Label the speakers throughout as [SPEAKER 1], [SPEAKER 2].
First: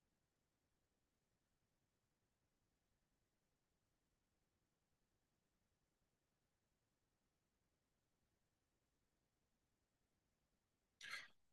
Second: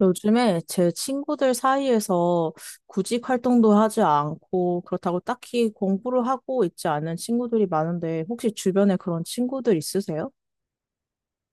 [SPEAKER 1] 요즘에 제 친구들 사이에서 구직 활동도 하지 않고 그렇다고 딱히 공부를 하고 있지 않은 친구들이 많은데 혹시 주변에 그런 친구들 있으세요?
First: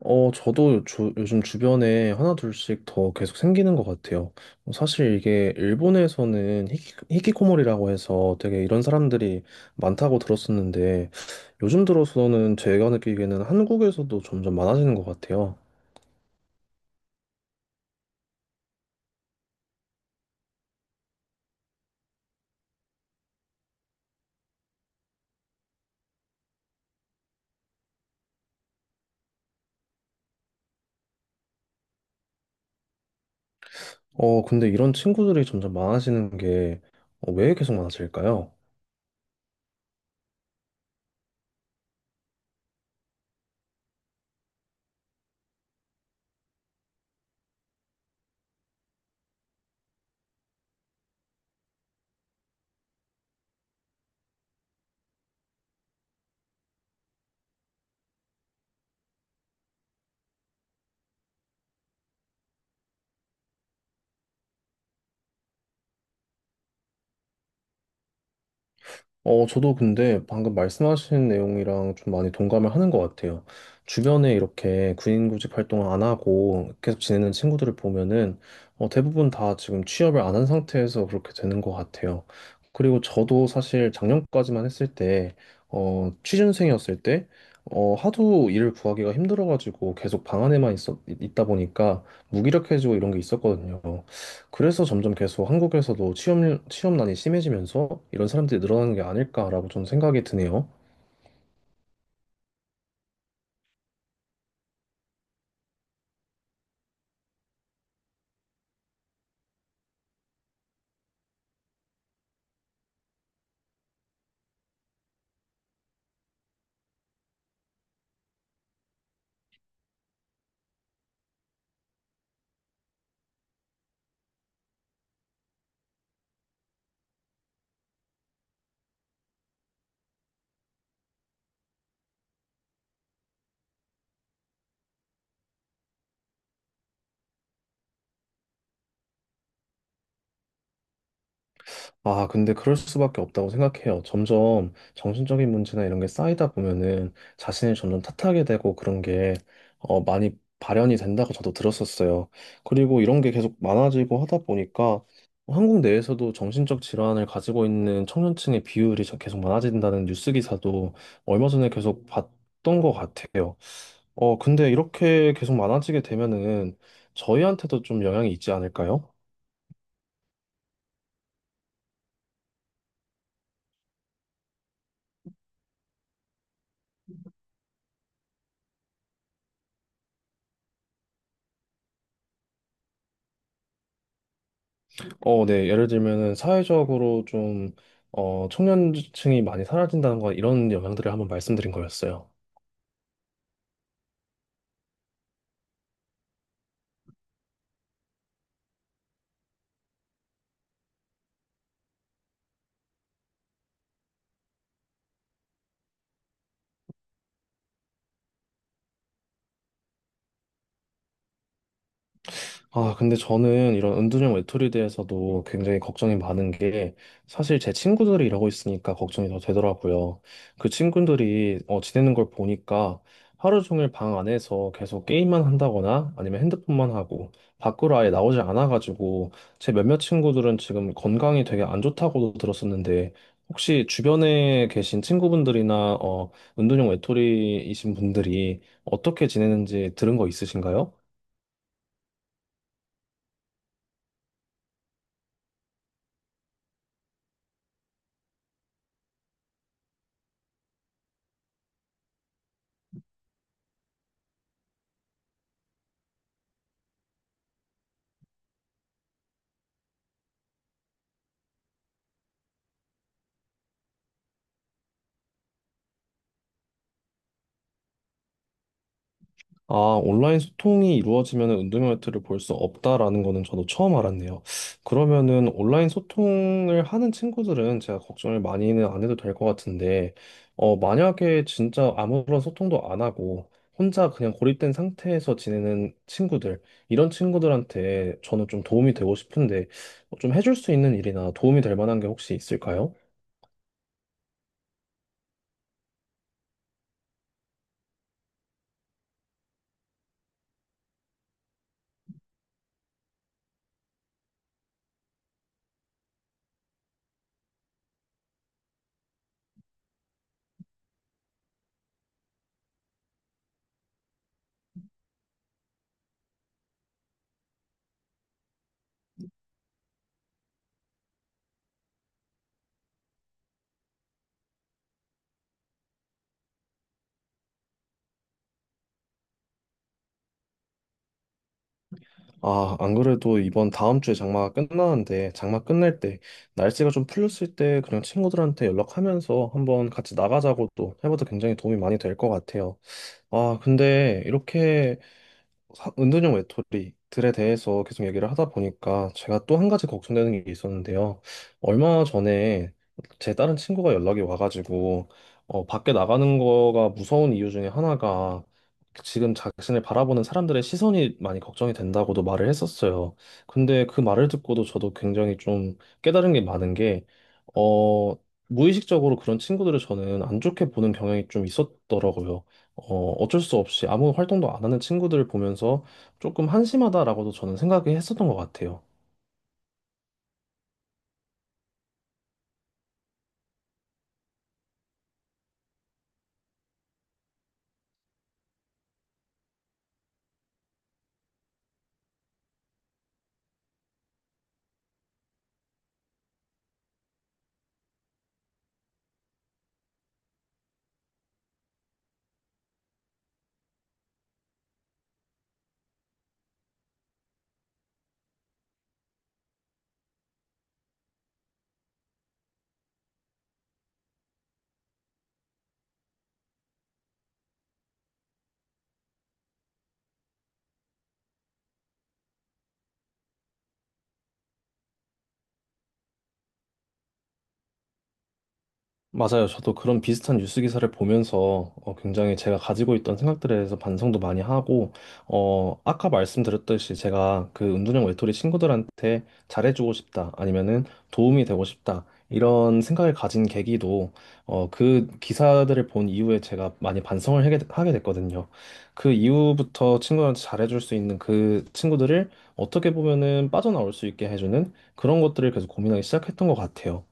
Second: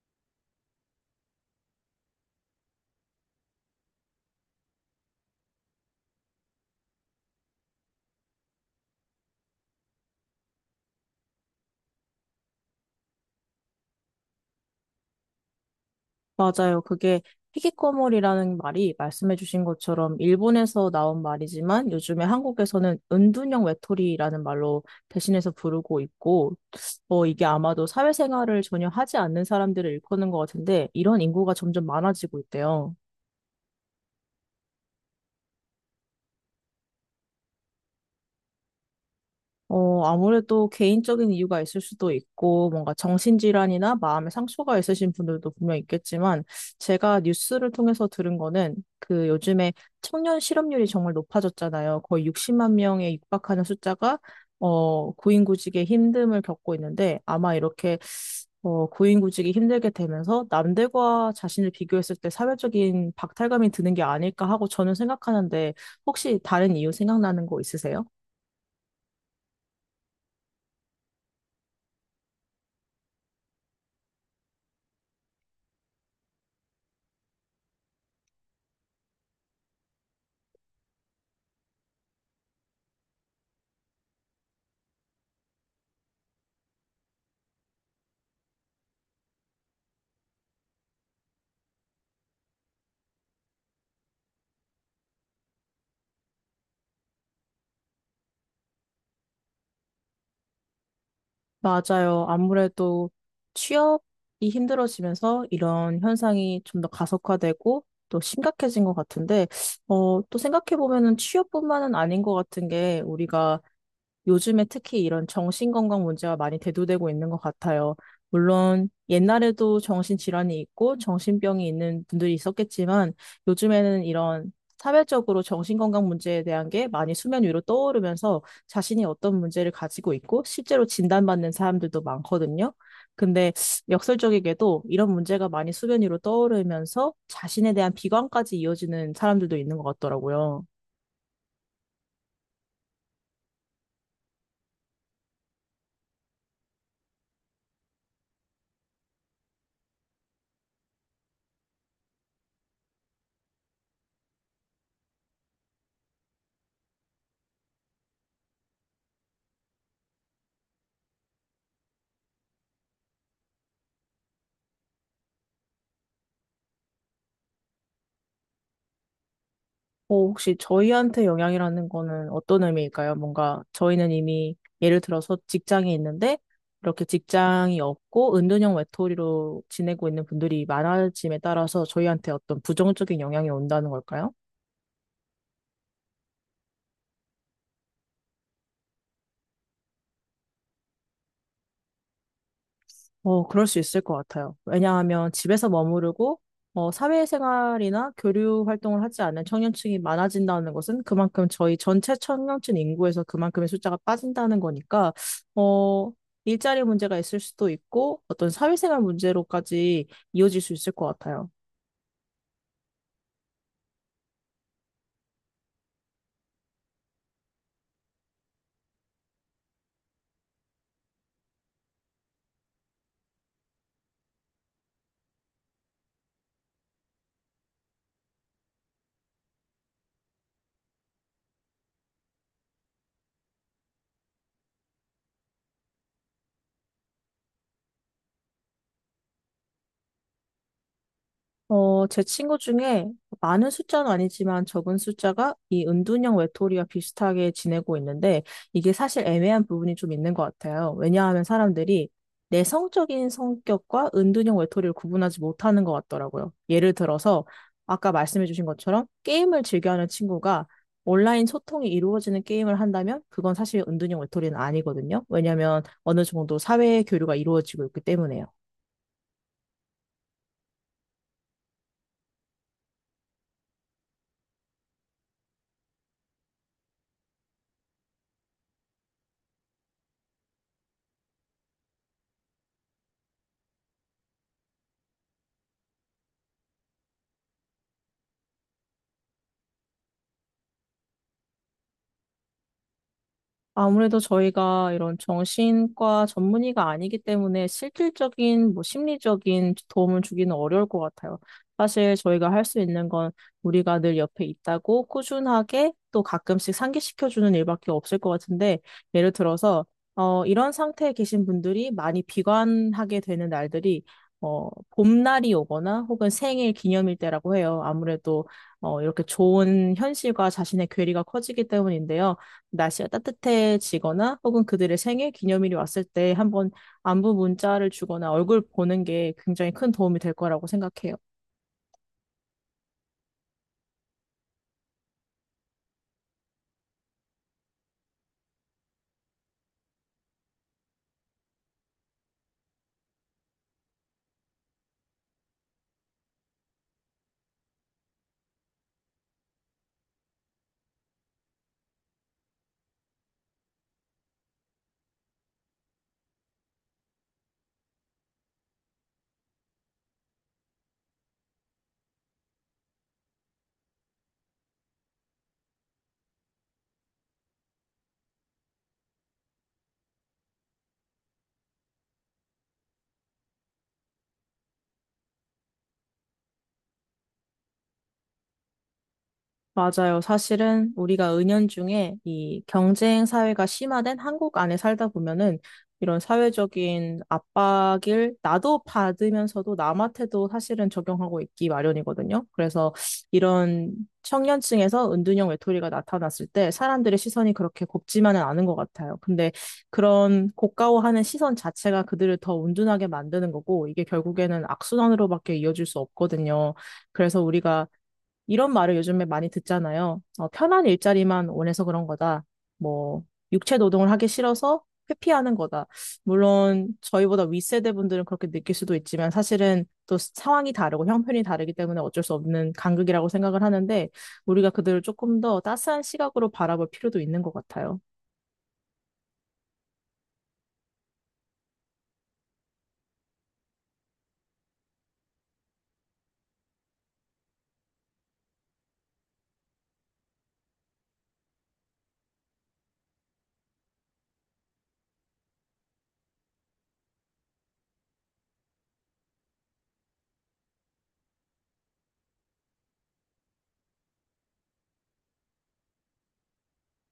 [SPEAKER 2] 저도 요즘 주변에 하나 둘씩 더 계속 생기는 것 같아요. 사실 이게 일본에서는 히키코모리라고 해서 되게 이런 사람들이 많다고 들었었는데 요즘 들어서는 제가 느끼기에는 한국에서도 점점 많아지는 것 같아요.
[SPEAKER 1] 맞아요. 그게 희귀꼬물이라는 말이 말씀해주신 것처럼 일본에서 나온 말이지만 요즘에 한국에서는 은둔형 외톨이라는 말로 대신해서 부르고 있고 이게 아마도 사회생활을 전혀 하지 않는 사람들을 일컫는 것 같은데 이런 인구가 점점 많아지고 있대요.
[SPEAKER 2] 근데 이런 친구들이 점점 많아지는 게 왜 계속 많아질까요?
[SPEAKER 1] 아무래도 개인적인 이유가 있을 수도 있고, 뭔가 정신질환이나 마음의 상처가 있으신 분들도 분명 있겠지만, 제가 뉴스를 통해서 들은 거는 그 요즘에 청년 실업률이 정말 높아졌잖아요. 거의 60만 명에 육박하는 숫자가, 고인구직의 힘듦을 겪고 있는데, 아마 이렇게, 고인구직이 힘들게 되면서 남들과 자신을 비교했을 때 사회적인 박탈감이 드는 게 아닐까 하고 저는 생각하는데, 혹시 다른 이유 생각나는 거 있으세요?
[SPEAKER 2] 저도 근데 방금 말씀하신 내용이랑 좀 많이 동감을 하는 것 같아요. 주변에 이렇게 군인구직 활동을 안 하고 계속 지내는 친구들을 보면은 대부분 다 지금 취업을 안 한 상태에서 그렇게 되는 것 같아요. 그리고 저도 사실 작년까지만 했을 때, 취준생이었을 때, 하도 일을 구하기가 힘들어가지고 계속 방 안에만 있다 보니까 무기력해지고 이런 게 있었거든요. 그래서 점점 계속 한국에서도 취업난이 심해지면서 이런 사람들이 늘어나는 게 아닐까라고 좀 생각이 드네요.
[SPEAKER 1] 맞아요. 아무래도 취업이 힘들어지면서 이런 현상이 좀 더 가속화되고 또 심각해진 것 같은데, 또 생각해보면은 취업뿐만은 아닌 것 같은 게 우리가 요즘에 특히 이런 정신건강 문제가 많이 대두되고 있는 것 같아요. 물론 옛날에도 정신질환이 있고 정신병이 있는 분들이 있었겠지만 요즘에는 이런 사회적으로 정신건강 문제에 대한 게 많이 수면 위로 떠오르면서 자신이 어떤 문제를 가지고 있고 실제로 진단받는 사람들도 많거든요. 근데 역설적이게도 이런 문제가 많이 수면 위로 떠오르면서 자신에 대한 비관까지 이어지는 사람들도 있는 것 같더라고요.
[SPEAKER 2] 아, 근데 그럴 수밖에 없다고 생각해요. 점점 정신적인 문제나 이런 게 쌓이다 보면은 자신을 점점 탓하게 되고 그런 게 많이 발현이 된다고 저도 들었었어요. 그리고 이런 게 계속 많아지고 하다 보니까 한국 내에서도 정신적 질환을 가지고 있는 청년층의 비율이 계속 많아진다는 뉴스 기사도 얼마 전에 계속 봤던 것 같아요. 근데 이렇게 계속 많아지게 되면은 저희한테도 좀 영향이 있지 않을까요?
[SPEAKER 1] 혹시 저희한테 영향이라는 거는 어떤 의미일까요? 뭔가 저희는 이미 예를 들어서 직장이 있는데 이렇게 직장이 없고 은둔형 외톨이로 지내고 있는 분들이 많아짐에 따라서 저희한테 어떤 부정적인 영향이 온다는 걸까요?
[SPEAKER 2] 어, 네. 예를 들면은 사회적으로 청년층이 많이 사라진다는 건 이런 영향들을 한번 말씀드린 거였어요.
[SPEAKER 1] 그럴 수 있을 것 같아요. 왜냐하면 집에서 머무르고, 사회생활이나 교류 활동을 하지 않는 청년층이 많아진다는 것은 그만큼 저희 전체 청년층 인구에서 그만큼의 숫자가 빠진다는 거니까, 어, 일자리 문제가 있을 수도 있고, 어떤 사회생활 문제로까지 이어질 수 있을 것 같아요.
[SPEAKER 2] 아, 근데 저는 이런 은둔형 외톨이에 대해서도 굉장히 걱정이 많은 게 사실 제 친구들이 이러고 있으니까 걱정이 더 되더라고요. 그 친구들이 지내는 걸 보니까 하루 종일 방 안에서 계속 게임만 한다거나 아니면 핸드폰만 하고 밖으로 아예 나오지 않아가지고 제 몇몇 친구들은 지금 건강이 되게 안 좋다고도 들었었는데 혹시 주변에 계신 친구분들이나 어, 은둔형 외톨이이신 분들이 어떻게 지내는지 들은 거 있으신가요?
[SPEAKER 1] 제 친구 중에 많은 숫자는 아니지만 적은 숫자가 이 은둔형 외톨이와 비슷하게 지내고 있는데 이게 사실 애매한 부분이 좀 있는 것 같아요. 왜냐하면 사람들이 내성적인 성격과 은둔형 외톨이를 구분하지 못하는 것 같더라고요. 예를 들어서 아까 말씀해주신 것처럼 게임을 즐겨하는 친구가 온라인 소통이 이루어지는 게임을 한다면 그건 사실 은둔형 외톨이는 아니거든요. 왜냐하면 어느 정도 사회 교류가 이루어지고 있기 때문에요.
[SPEAKER 2] 아, 온라인 소통이 이루어지면 운동회를 볼 수 없다라는 거는 저도 처음 알았네요. 그러면은 온라인 소통을 하는 친구들은 제가 걱정을 많이는 안 해도 될 것 같은데, 만약에 진짜 아무런 소통도 안 하고 혼자 그냥 고립된 상태에서 지내는 친구들, 이런 친구들한테 저는 좀 도움이 되고 싶은데, 좀 해줄 수 있는 일이나 도움이 될 만한 게 혹시 있을까요?
[SPEAKER 1] 아무래도 저희가 이런 정신과 전문의가 아니기 때문에 실질적인 뭐 심리적인 도움을 주기는 어려울 것 같아요. 사실 저희가 할 수 있는 건 우리가 늘 옆에 있다고 꾸준하게 또 가끔씩 상기시켜주는 일밖에 없을 것 같은데 예를 들어서 이런 상태에 계신 분들이 많이 비관하게 되는 날들이 봄날이 오거나 혹은 생일 기념일 때라고 해요. 아무래도 이렇게 좋은 현실과 자신의 괴리가 커지기 때문인데요. 날씨가 따뜻해지거나 혹은 그들의 생일 기념일이 왔을 때 한번 안부 문자를 주거나 얼굴 보는 게 굉장히 큰 도움이 될 거라고 생각해요.
[SPEAKER 2] 아, 안 그래도 이번 다음 주에 장마가 끝나는데, 장마 끝날 때, 날씨가 좀 풀렸을 때, 그냥 친구들한테 연락하면서 한번 같이 나가자고 또 해봐도 굉장히 도움이 많이 될 것 같아요. 아, 근데 이렇게 은둔형 외톨이들에 대해서 계속 얘기를 하다 보니까 제가 또 한 가지 걱정되는 게 있었는데요. 얼마 전에 제 다른 친구가 연락이 와가지고 밖에 나가는 거가 무서운 이유 중에 하나가 지금 자신을 바라보는 사람들의 시선이 많이 걱정이 된다고도 말을 했었어요. 근데 그 말을 듣고도 저도 굉장히 좀 깨달은 게 많은 게 어, 무의식적으로 그런 친구들을 저는 안 좋게 보는 경향이 좀 있었더라고요. 어쩔 수 없이 아무 활동도 안 하는 친구들을 보면서 조금 한심하다라고도 저는 생각이 했었던 것 같아요.
[SPEAKER 1] 맞아요. 사실은 우리가 은연중에 이 경쟁 사회가 심화된 한국 안에 살다 보면은 이런 사회적인 압박을 나도 받으면서도 남한테도 사실은 적용하고 있기 마련이거든요. 그래서 이런 청년층에서 은둔형 외톨이가 나타났을 때 사람들의 시선이 그렇게 곱지만은 않은 것 같아요. 근데 그런 고가워하는 시선 자체가 그들을 더 은둔하게 만드는 거고 이게 결국에는 악순환으로밖에 이어질 수 없거든요. 그래서 우리가 이런 말을 요즘에 많이 듣잖아요. 편한 일자리만 원해서 그런 거다. 뭐, 육체 노동을 하기 싫어서 회피하는 거다. 물론, 저희보다 윗세대 분들은 그렇게 느낄 수도 있지만 사실은 또 상황이 다르고 형편이 다르기 때문에 어쩔 수 없는 간극이라고 생각을 하는데, 우리가 그들을 조금 더 따스한 시각으로 바라볼 필요도 있는 것 같아요.
[SPEAKER 2] 맞아요. 저도 그런 비슷한 뉴스 기사를 보면서 어, 굉장히 제가 가지고 있던 생각들에 대해서 반성도 많이 하고, 아까 말씀드렸듯이 제가 그 은둔형 외톨이 친구들한테 잘해주고 싶다, 아니면은 도움이 되고 싶다, 이런 생각을 가진 계기도 그 기사들을 본 이후에 제가 많이 반성을 하게 됐거든요. 그 이후부터 친구한테 잘해줄 수 있는 그 친구들을 어떻게 보면은 빠져나올 수 있게 해주는 그런 것들을 계속 고민하기 시작했던 것 같아요.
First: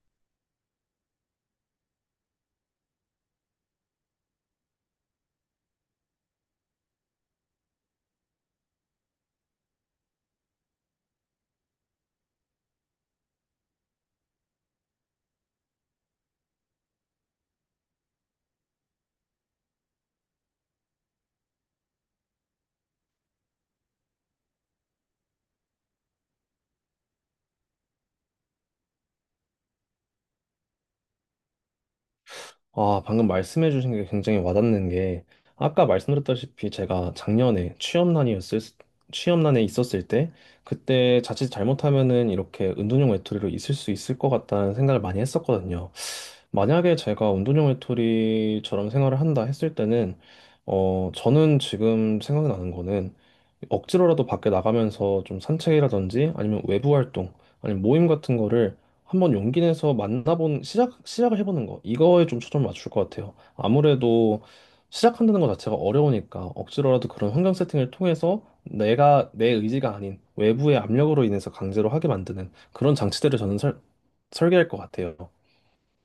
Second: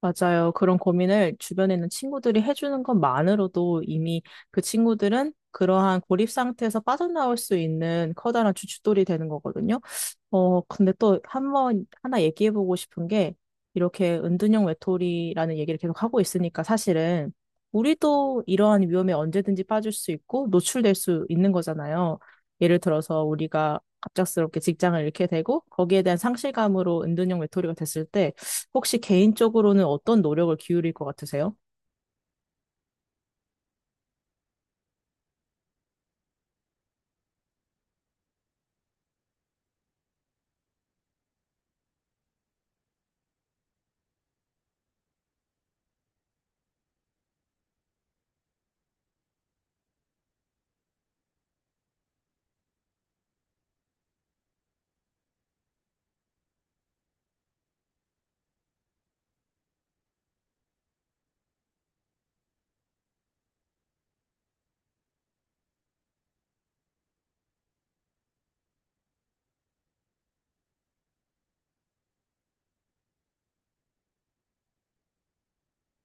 [SPEAKER 1] 맞아요. 그런 고민을 주변에 있는 친구들이 해주는 것만으로도 이미 그 친구들은 그러한 고립 상태에서 빠져나올 수 있는 커다란 주춧돌이 되는 거거든요. 근데 또 한 번, 하나 얘기해보고 싶은 게, 이렇게 은둔형 외톨이라는 얘기를 계속 하고 있으니까 사실은, 우리도 이러한 위험에 언제든지 빠질 수 있고, 노출될 수 있는 거잖아요. 예를 들어서 우리가 갑작스럽게 직장을 잃게 되고, 거기에 대한 상실감으로 은둔형 외톨이가 됐을 때, 혹시 개인적으로는 어떤 노력을 기울일 것 같으세요?
[SPEAKER 2] 아, 방금 말씀해 주신 게 굉장히 와닿는 게 아까 말씀드렸다시피 제가 작년에 취업난이었을 취업난에 있었을 때 그때 자칫 잘못하면은 이렇게 은둔형 외톨이로 있을 수 있을 것 같다는 생각을 많이 했었거든요. 만약에 제가 운동형 외톨이처럼 생활을 한다 했을 때는, 저는 지금 생각나는 거는 억지로라도 밖에 나가면서 좀 산책이라든지 아니면 외부 활동, 아니면 모임 같은 거를 한번 용기 내서 시작을 해보는 거. 이거에 좀 초점을 맞출 것 같아요. 아무래도 시작한다는 것 자체가 어려우니까 억지로라도 그런 환경 세팅을 통해서 내가 내 의지가 아닌 외부의 압력으로 인해서 강제로 하게 만드는 그런 장치들을 저는 설계할 것 같아요.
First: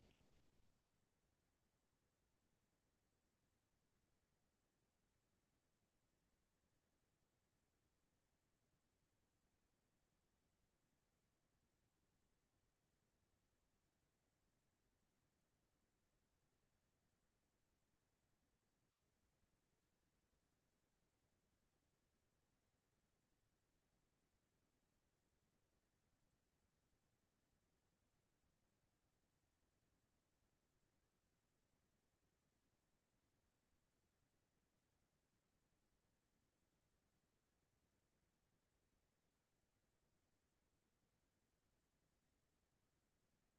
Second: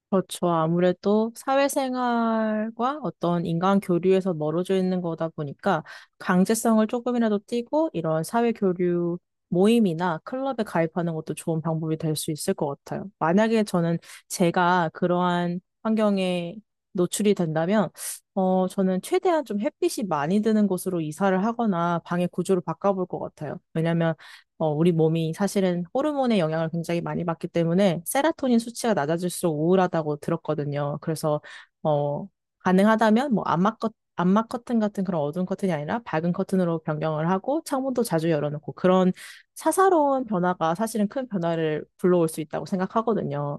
[SPEAKER 1] 그렇죠. 아무래도 사회생활과 어떤 인간 교류에서 멀어져 있는 거다 보니까 강제성을 조금이라도 띠고 이런 사회 교류 모임이나 클럽에 가입하는 것도 좋은 방법이 될 수 있을 것 같아요. 만약에 저는 제가 그러한 환경에 노출이 된다면, 저는 최대한 좀 햇빛이 많이 드는 곳으로 이사를 하거나 방의 구조를 바꿔볼 것 같아요. 왜냐면 우리 몸이 사실은 호르몬의 영향을 굉장히 많이 받기 때문에 세라토닌 수치가 낮아질수록 우울하다고 들었거든요. 그래서 어, 가능하다면 뭐 암막 커튼 같은 그런 어두운 커튼이 아니라 밝은 커튼으로 변경을 하고 창문도 자주 열어놓고 그런 사사로운 변화가 사실은 큰 변화를 불러올 수 있다고 생각하거든요.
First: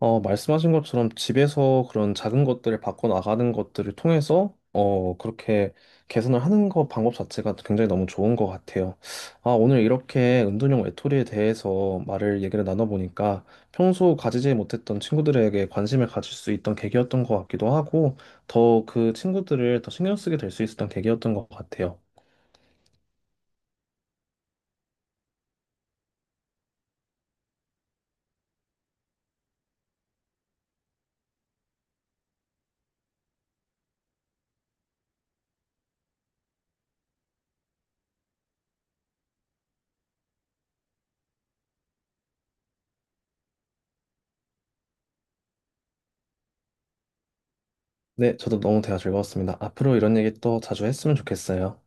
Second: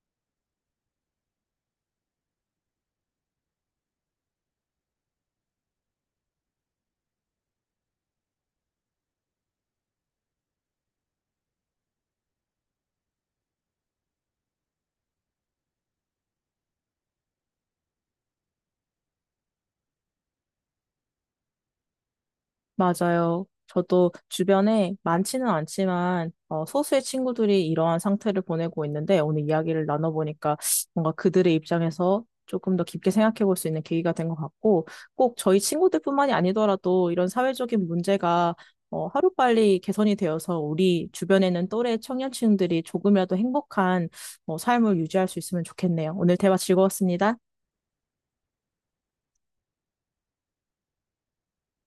[SPEAKER 2] 말씀하신 것처럼 집에서 그런 작은 것들을 바꿔나가는 것들을 통해서, 그렇게 개선을 하는 거 방법 자체가 굉장히 너무 좋은 것 같아요. 아, 오늘 이렇게 은둔형 외톨이에 대해서 말을 얘기를 나눠보니까 평소 가지지 못했던 친구들에게 관심을 가질 수 있던 계기였던 것 같기도 하고, 더 그 친구들을 더 신경 쓰게 될 수 있었던 계기였던 것 같아요.
[SPEAKER 1] 맞아요. 저도 주변에 많지는 않지만 소수의 친구들이 이러한 상태를 보내고 있는데 오늘 이야기를 나눠보니까 뭔가 그들의 입장에서 조금 더 깊게 생각해 볼 수 있는 계기가 된 것 같고 꼭 저희 친구들뿐만이 아니더라도 이런 사회적인 문제가 하루빨리 개선이 되어서 우리 주변에는 또래 청년층들이 조금이라도 행복한 삶을 유지할 수 있으면 좋겠네요. 오늘 대화 즐거웠습니다.
[SPEAKER 2] 네, 저도 너무 대화 즐거웠습니다. 앞으로 이런 얘기 또 자주 했으면 좋겠어요.